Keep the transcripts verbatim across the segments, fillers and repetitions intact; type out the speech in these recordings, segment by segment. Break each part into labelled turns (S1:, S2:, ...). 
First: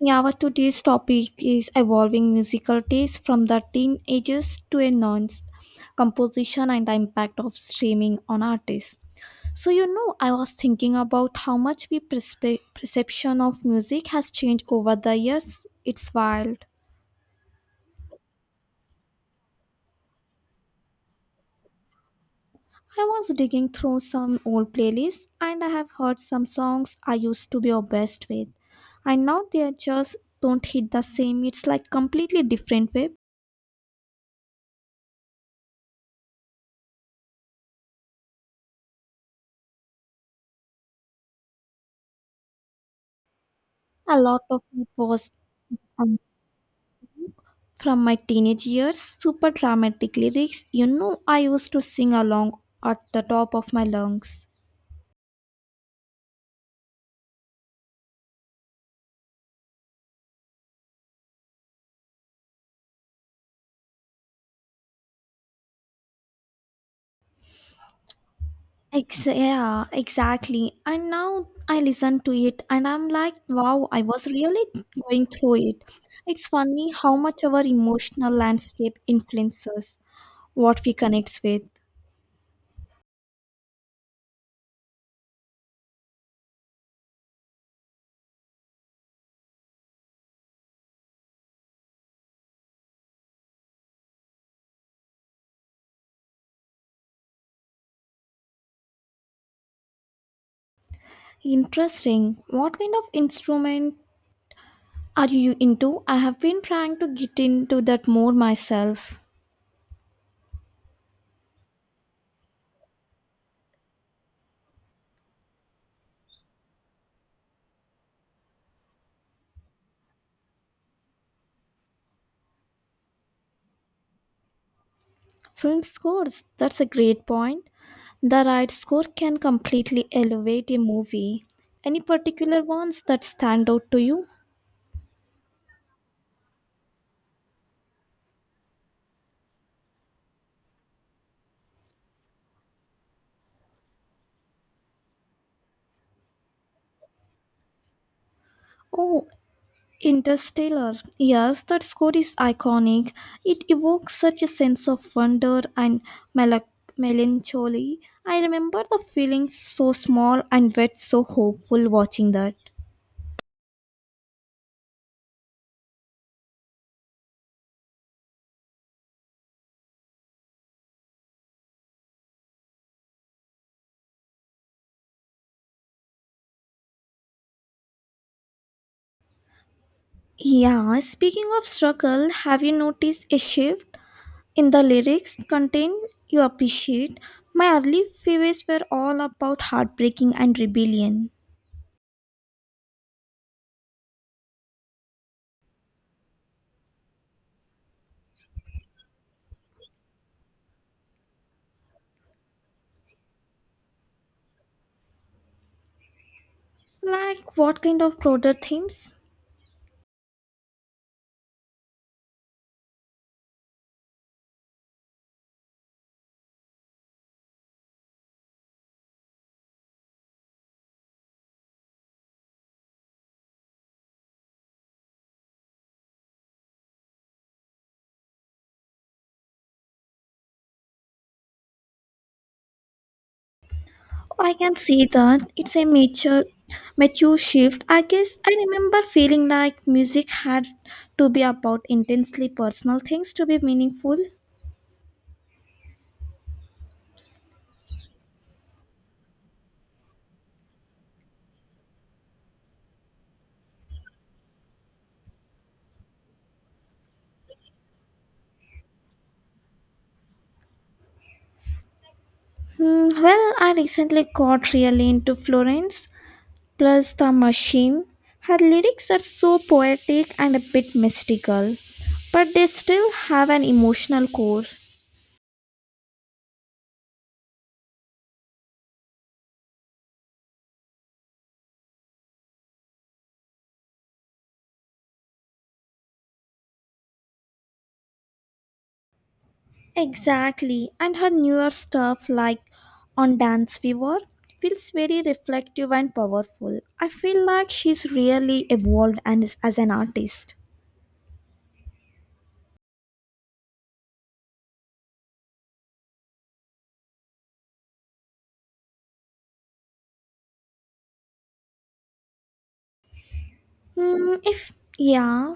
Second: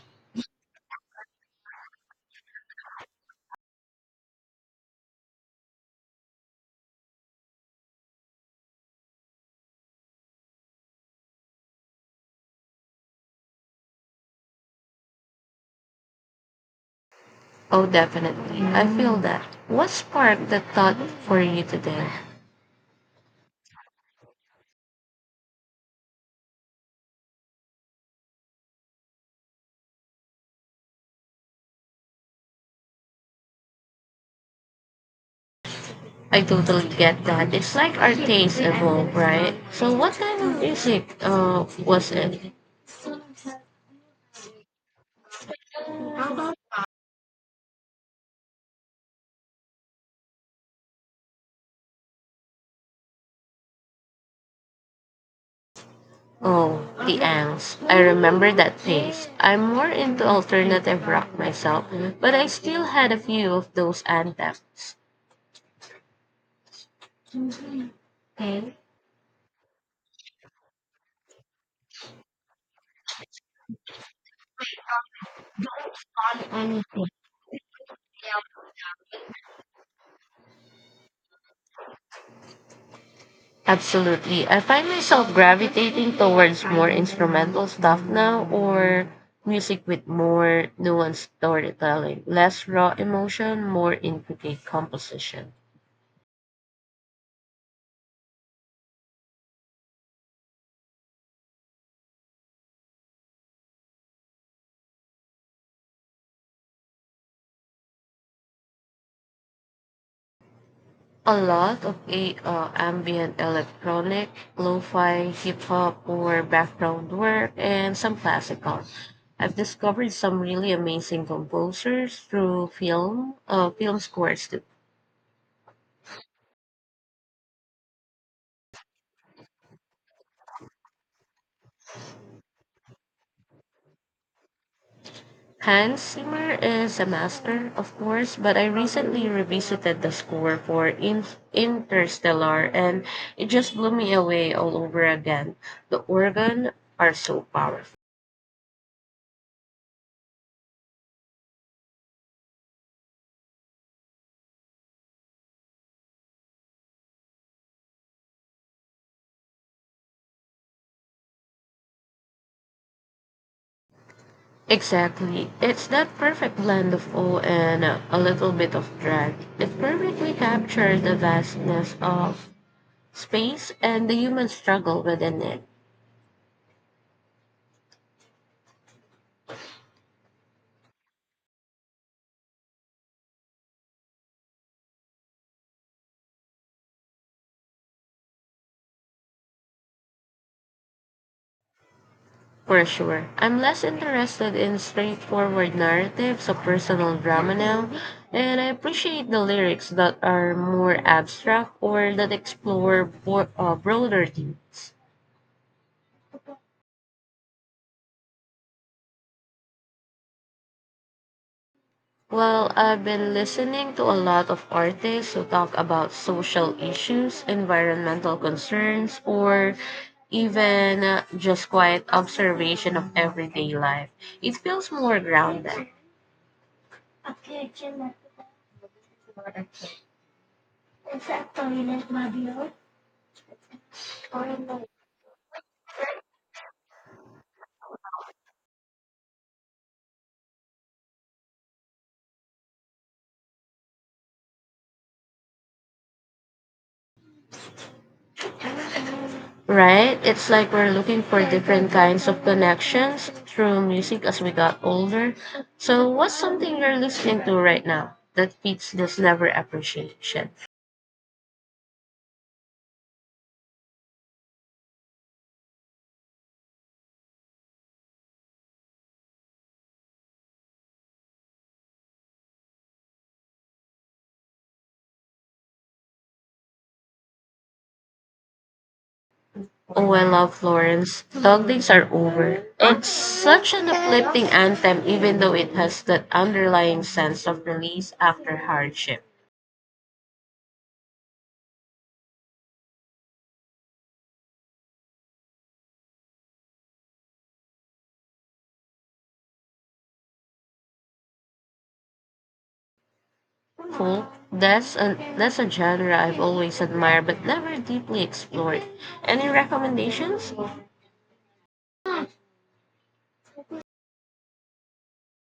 S1: Yeah, our today's topic is evolving musical taste from the teenagers to a nonce composition and the impact of streaming on artists. So, you know, I was thinking about how much we perspe- perception of music has changed over the years. It's wild.
S2: Oh, definitely. I feel that. What sparked that thought for you today?
S1: I was digging through some old playlists and I have heard some songs I used to be obsessed with. And now they just don't hit the same. It's like completely different wave.
S2: I totally get that. It's like our tastes evolve, right? So, what kind of music uh, was it?
S1: A lot of it was from my teenage years, super dramatic lyrics, you know, I used to sing along at the top of my lungs.
S2: Oh, the Ants. I remember that phase. I'm more into alternative rock myself, but I still had a few of those anthems.
S1: Ex- yeah, exactly. And now I listen to it and I'm like, wow, I was really going through it. It's funny how much our emotional landscape influences what we connect with.
S2: Absolutely. I find myself gravitating towards more instrumental stuff now or music with more nuanced storytelling, less raw emotion, more intricate composition.
S1: Interesting. What kind of instrument are you into? I have been trying to get into that more myself.
S2: A lot of a, uh, ambient electronic, lo-fi, hip-hop, or background work, and some classical. I've discovered some really amazing composers through film, uh, film scores too.
S1: Film scores, that's a great point. The right score can completely elevate a movie. Any particular ones that stand out to you?
S2: Hans Zimmer is a master, of course, but I recently revisited the score for In- Interstellar, and it just blew me away all over again. The organ are so powerful.
S1: Oh, Interstellar. Yes, that score is iconic. It evokes such a sense of wonder and melo- melancholy. I remember the feeling so small and yet so hopeful watching that.
S2: Exactly. It's that perfect blend of awe and uh, a little bit of drag. It perfectly captures the vastness of space and the human struggle within it.
S1: Yeah, speaking of struggle, have you noticed a shift in the lyrics contain you appreciate, my early favorites were all about heartbreaking and rebellion.
S2: For sure. I'm less interested in straightforward narratives of personal drama now, and I appreciate the lyrics that are more abstract or that explore bo- uh, broader themes.
S1: Like what kind of broader themes?
S2: Well, I've been listening to a lot of artists who talk about social issues, environmental concerns, or even uh, just quiet observation of everyday life. It feels more grounded. Exacto, yun is Mabio.
S1: Oh, I can see that it's a mature mature shift. I guess I remember feeling like music had to be about intensely personal things to be meaningful.
S2: Right? It's like we're looking for different kinds of connections through music as we got older. So, what's something you're listening to right now that fits this never appreciation?
S1: Hmm, well, I recently got really into Florence Plus, The Machine. Her lyrics are so poetic and a bit mystical, but they still have an emotional core.
S2: Oh, I love Florence. Dog days are over. It's such an uplifting anthem, even though it has that underlying sense of release after hardship.
S1: Exactly, and her newer stuff like on Dance Fever feels very reflective and powerful. I feel like she's really evolved and is, as an artist.
S2: Folk, that's a that's a genre I've always admired but never deeply explored. Any recommendations?
S1: Hmm, if yeah,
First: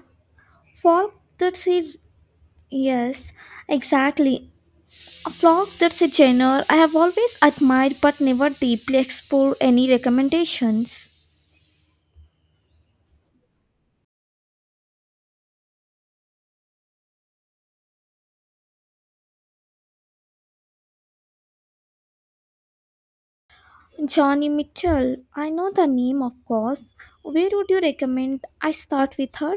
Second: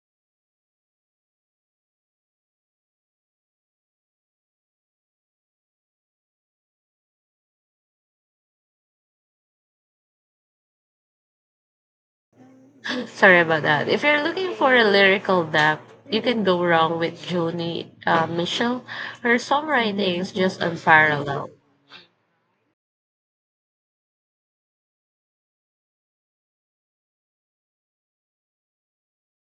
S1: folk that she yes, exactly. A vlog, that's a genre I have always admired but never deeply explored. Any recommendations?
S2: Sorry about that. If you're looking for a lyrical depth, you can go wrong with Joni uh, Mitchell. Her songwriting is just unparalleled.
S1: Johnny Mitchell, I know the name of course. Where would you recommend I start with her?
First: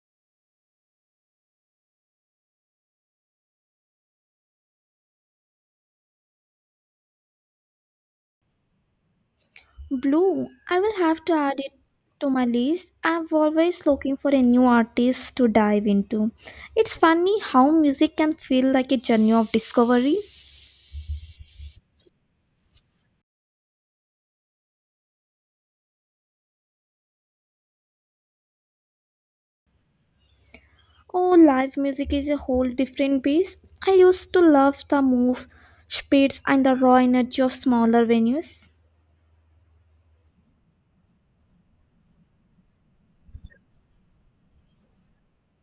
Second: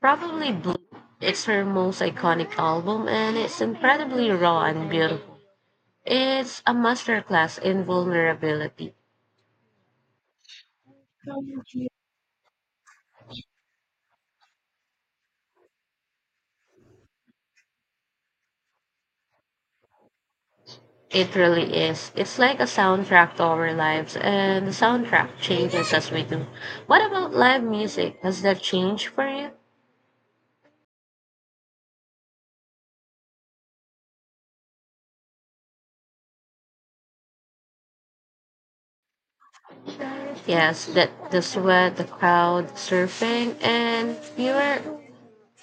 S2: Probably Blue. It's her most iconic album and it's incredibly raw and beautiful. It's a masterclass in vulnerability.
S1: Blue, I will have to add it to my list. I'm always looking for a new artist to dive into. It's funny how music can feel like a journey of discovery.
S2: It really is. It's like a soundtrack to our lives, and the soundtrack changes as we do. What about live music? Has that changed for you?
S1: Oh, live music is a whole different beast. I used to love the move, speeds, and the raw energy of smaller venues.
S2: Yes, that the sweat, the crowd, surfing, and pure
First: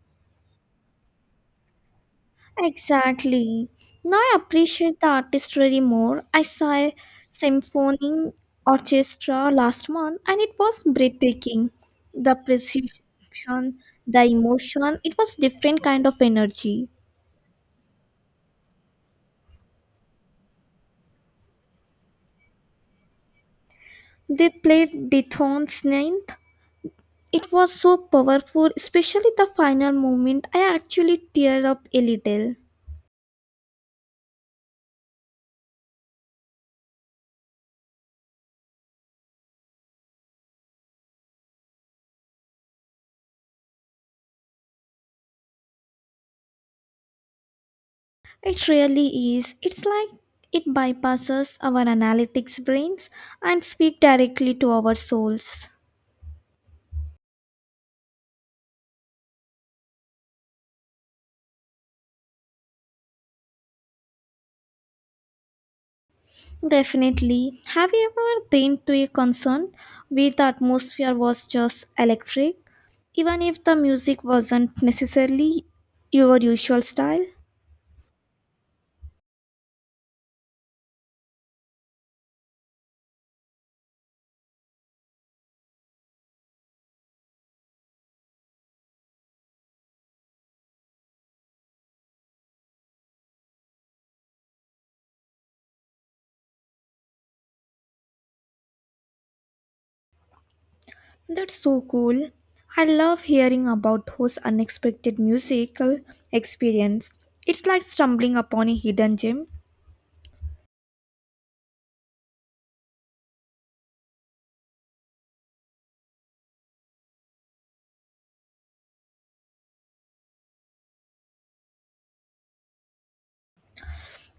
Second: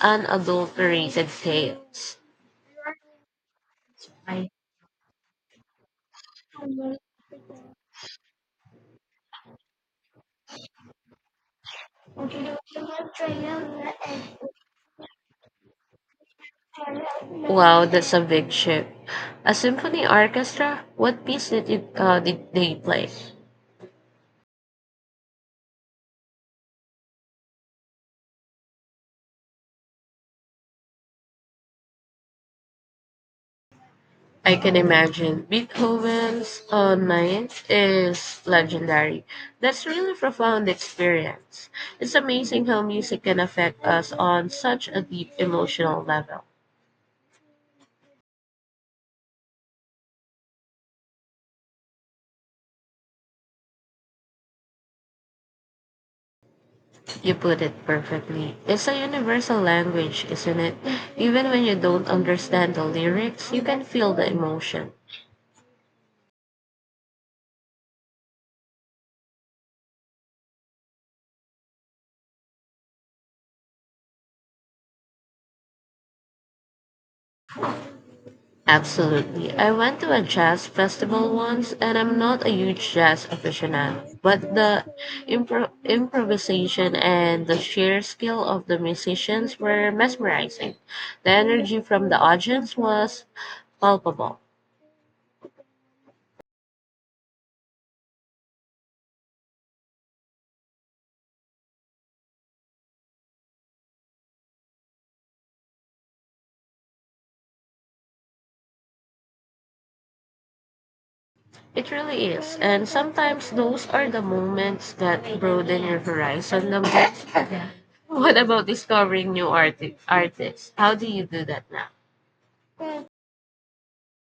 S2: unadulterated chaos.
S1: Exactly. Now I appreciate the artistry more. I saw a symphony orchestra last month and it was breathtaking. The precision, the emotion, it was different kind of energy.
S2: Wow, that's a big ship. A symphony orchestra? What piece did you uh, did they play?
S1: They played Beethoven's ninth. It was so powerful, especially the final moment. I actually teared up a little.
S2: I can imagine. Beethoven's uh, Ninth is legendary. That's really profound experience. It's amazing how music can affect us on such a deep emotional level.
S1: It really is. It's like it bypasses our analytics brains and speak directly to our souls.
S2: You put it perfectly. It's a universal language, isn't it? Even when you don't understand the lyrics, you can feel the emotion.
S1: Definitely. Have you ever been to a concert where the atmosphere was just electric, even if the music wasn't necessarily your usual style?
S2: Absolutely. I went to a jazz festival once and I'm not a huge jazz aficionado, but the impro- improvisation and the sheer skill of the musicians were mesmerizing. The energy from the audience was palpable.
S1: That's so cool. I love hearing about those unexpected musical experience. It's like stumbling upon a hidden gem.
S2: It really is. And sometimes those are the moments that broaden your horizon the most. What about discovering new arti- artists? How do you do that now?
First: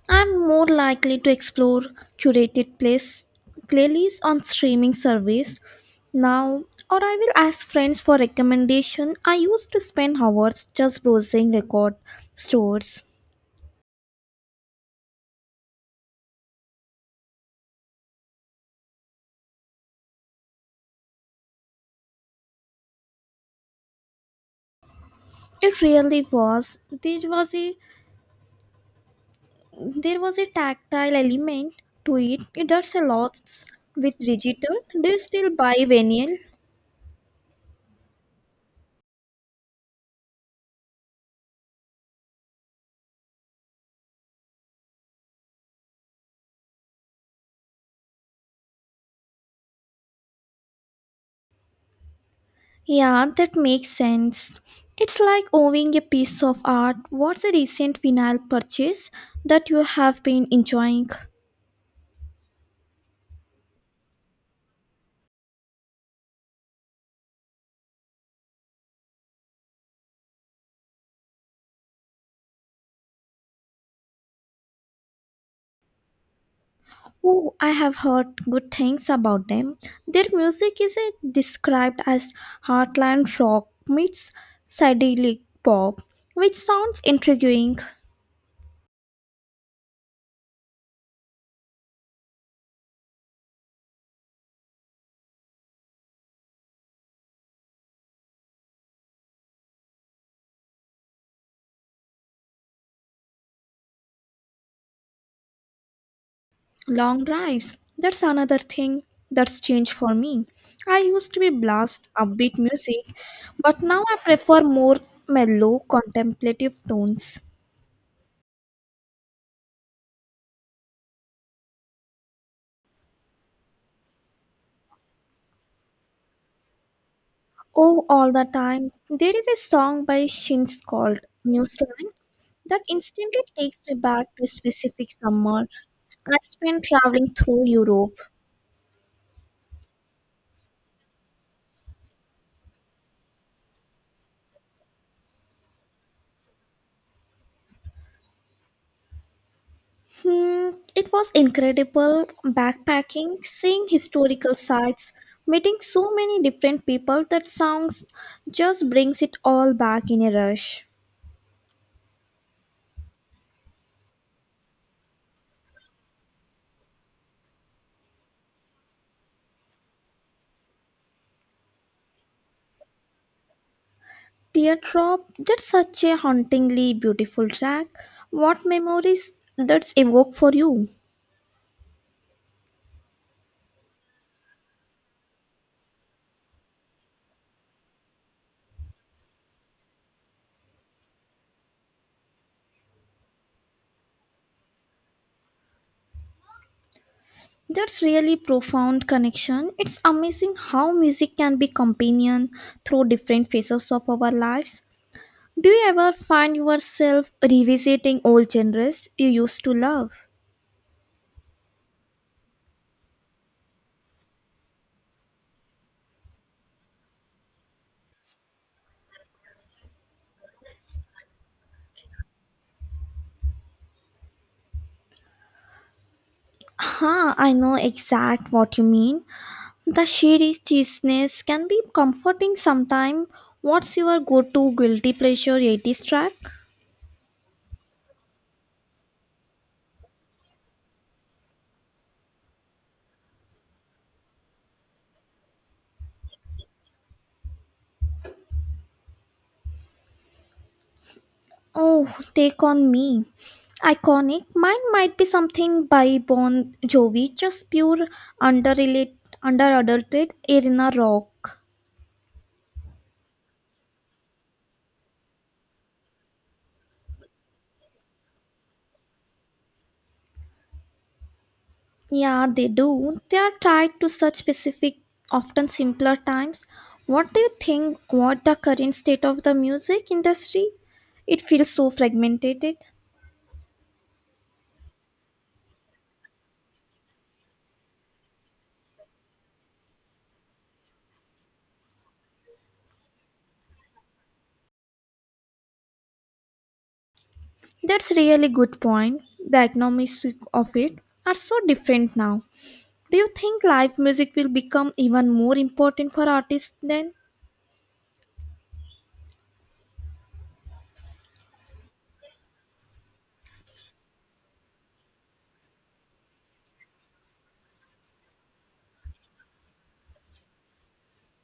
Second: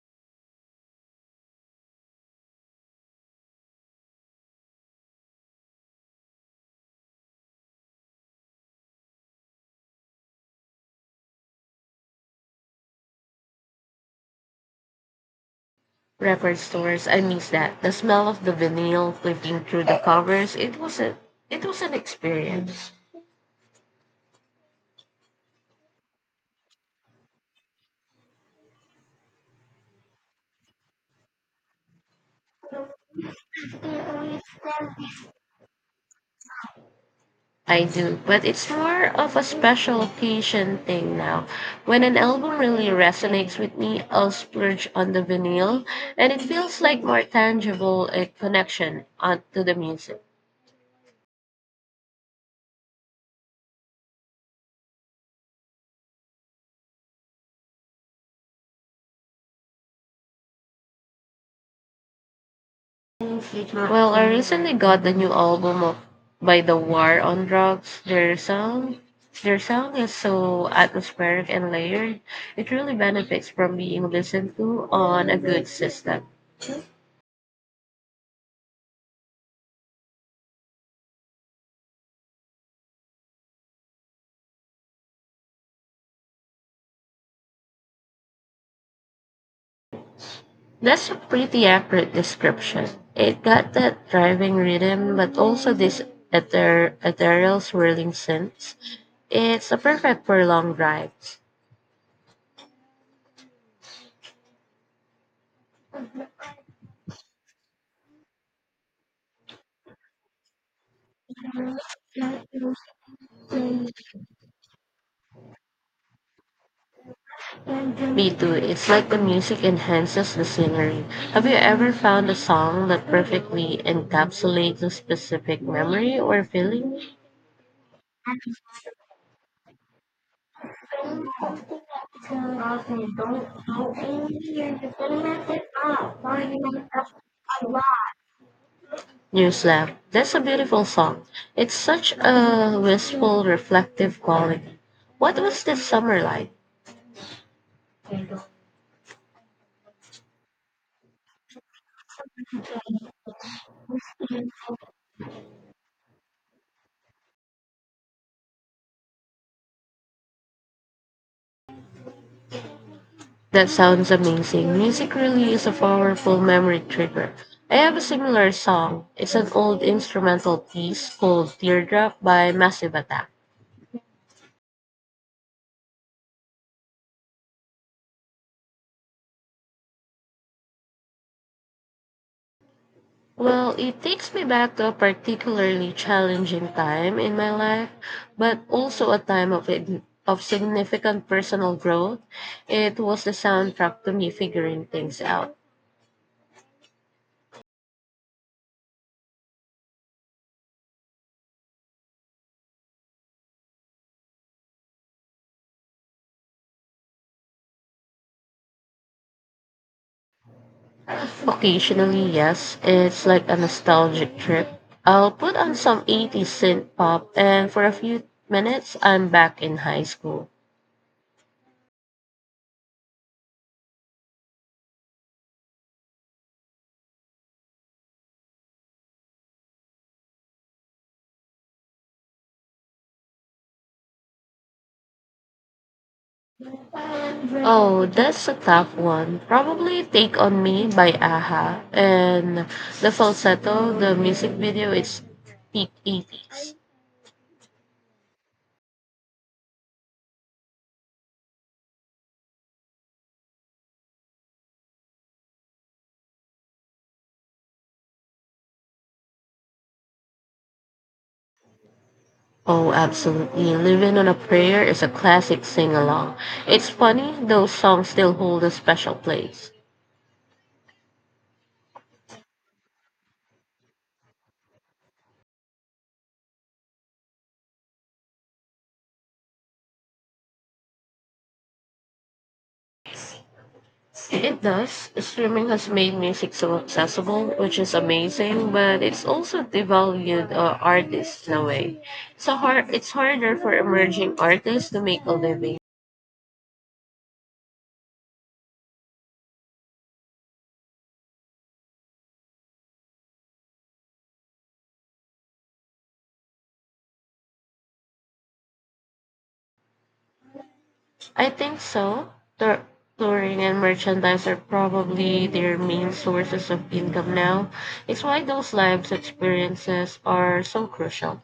S1: I'm more likely to explore curated place playlists on streaming service now, or I will ask friends for recommendation. I used to spend hours just browsing record stores.
S2: Record stores. I miss that. The smell of the vinyl flipping through the covers. It was a it was an experience.
S1: It really was. This was a there was a tactile element to it. It does a lot with digital. Do you still buy vinyl?
S2: I do, but it's more of a special occasion thing now. When an album really resonates with me, I'll splurge on the vinyl, and it feels like more tangible a connection on, to the music.
S1: Yeah, that makes sense. It's like owning a piece of art. What's a recent vinyl purchase that you have been enjoying?
S2: Well, I recently got the new album of by The War on Drugs. Their sound, their sound is so atmospheric and layered. It really benefits from being listened to on a good system.
S1: Oh, I have heard good things about them. Their music is uh, described as heartland rock meets psychedelic pop, which sounds intriguing.
S2: That's a pretty accurate description. It got that driving rhythm, but also this ether, ethereal swirling synths. It's a perfect for long drives.
S1: Long drives, that's another thing that's changed for me. I used to be blast upbeat music, but now I prefer more mellow, contemplative tones.
S2: Me too. It's like the music enhances the scenery. Have you ever found a song that perfectly encapsulates a specific memory or feeling?
S1: Oh, all the time. There is a song by Shins called New Slang that instantly takes me back to a specific summer I spent traveling through Europe.
S2: Newslap. That's a beautiful song. It's such a wistful, reflective quality. What was this summer like?
S1: Hmm, it was incredible backpacking, seeing historical sites, meeting so many different people that sounds just brings it all back in a rush.
S2: That sounds amazing. Music really is a powerful memory trigger. I have a similar song. It's an old instrumental piece called Teardrop by Massive Attack.
S1: Teardrop, that's such a hauntingly beautiful track. What memories that's evoke for you?
S2: Well, it takes me back to a particularly challenging time in my life, but also a time of ig- of significant personal growth. It was the soundtrack to me figuring things out.
S1: That's really profound connection. It's amazing how music can be companion through different phases of our lives. Do you ever find yourself revisiting old genres you used to love?
S2: Occasionally, yes, it's like a nostalgic trip. I'll put on some eighties synth pop, and for a few minutes, I'm back in high school.
S1: Huh, I know exact what you mean. The sheer cheesiness can be comforting sometime. What's your go-to guilty pleasure eighties track?
S2: Oh, that's a tough one. Probably Take On Me by A H A and The Falsetto, the music video is peak eighties.
S1: Oh, Take On Me. Iconic. Mine might be something by Bon Jovi, just pure underrated, under-adulted arena rock.
S2: Oh, absolutely. Living on a Prayer is a classic sing along. It's funny, those songs still hold a special place.
S1: Yeah, they do. They are tied to such specific, often simpler times. What do you think what the current state of the music industry? It feels so fragmented.
S2: It does. Streaming has made music so accessible, which is amazing, but it's also devalued uh, artists in a way. So hard, it's harder for emerging artists to make a living.
S1: That's really good point. The economics of it are so different now. Do you think live music will become even more important for artists then?
S2: I think so. Tour- touring and merchandise are probably their main sources of income now. It's why those live experiences are so crucial.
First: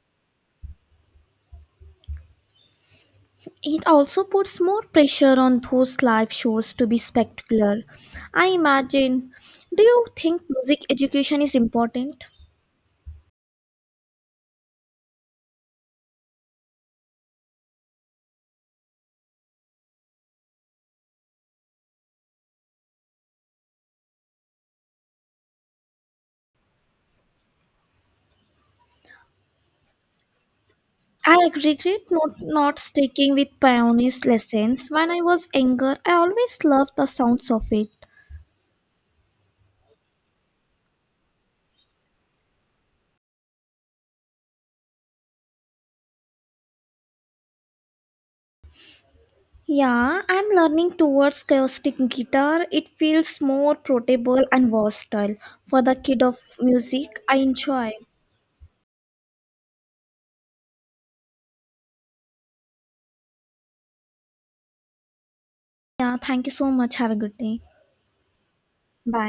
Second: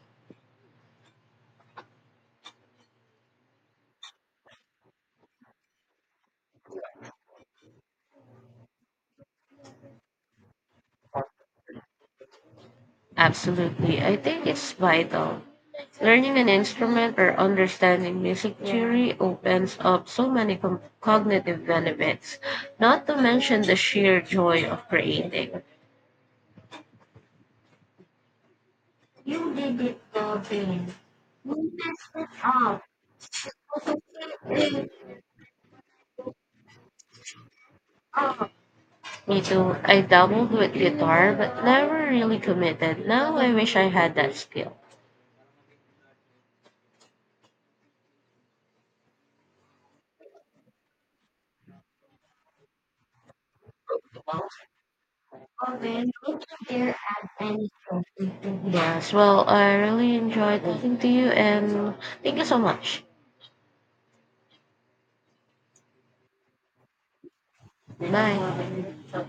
S1: It also puts more pressure on those live shows to be spectacular. I imagine. Do you think music education is important?
S2: Absolutely. I think it's vital. Learning an instrument or understanding music theory opens up so many com- cognitive benefits, not to mention the sheer joy of creating.
S1: I regret not, not sticking with pianist lessons. When I was younger, I always loved the sounds of it.
S2: Me too. I dabbled with guitar but never really committed. Now I wish I had that skill.
S1: Yeah, I'm learning towards acoustic guitar. It feels more portable and versatile for the kid of music I enjoy.
S2: Yes, well, I really enjoyed talking to you and thank you so much.
S1: Yeah, thank you so much. Have a good day.
S2: Bye.
S1: Bye.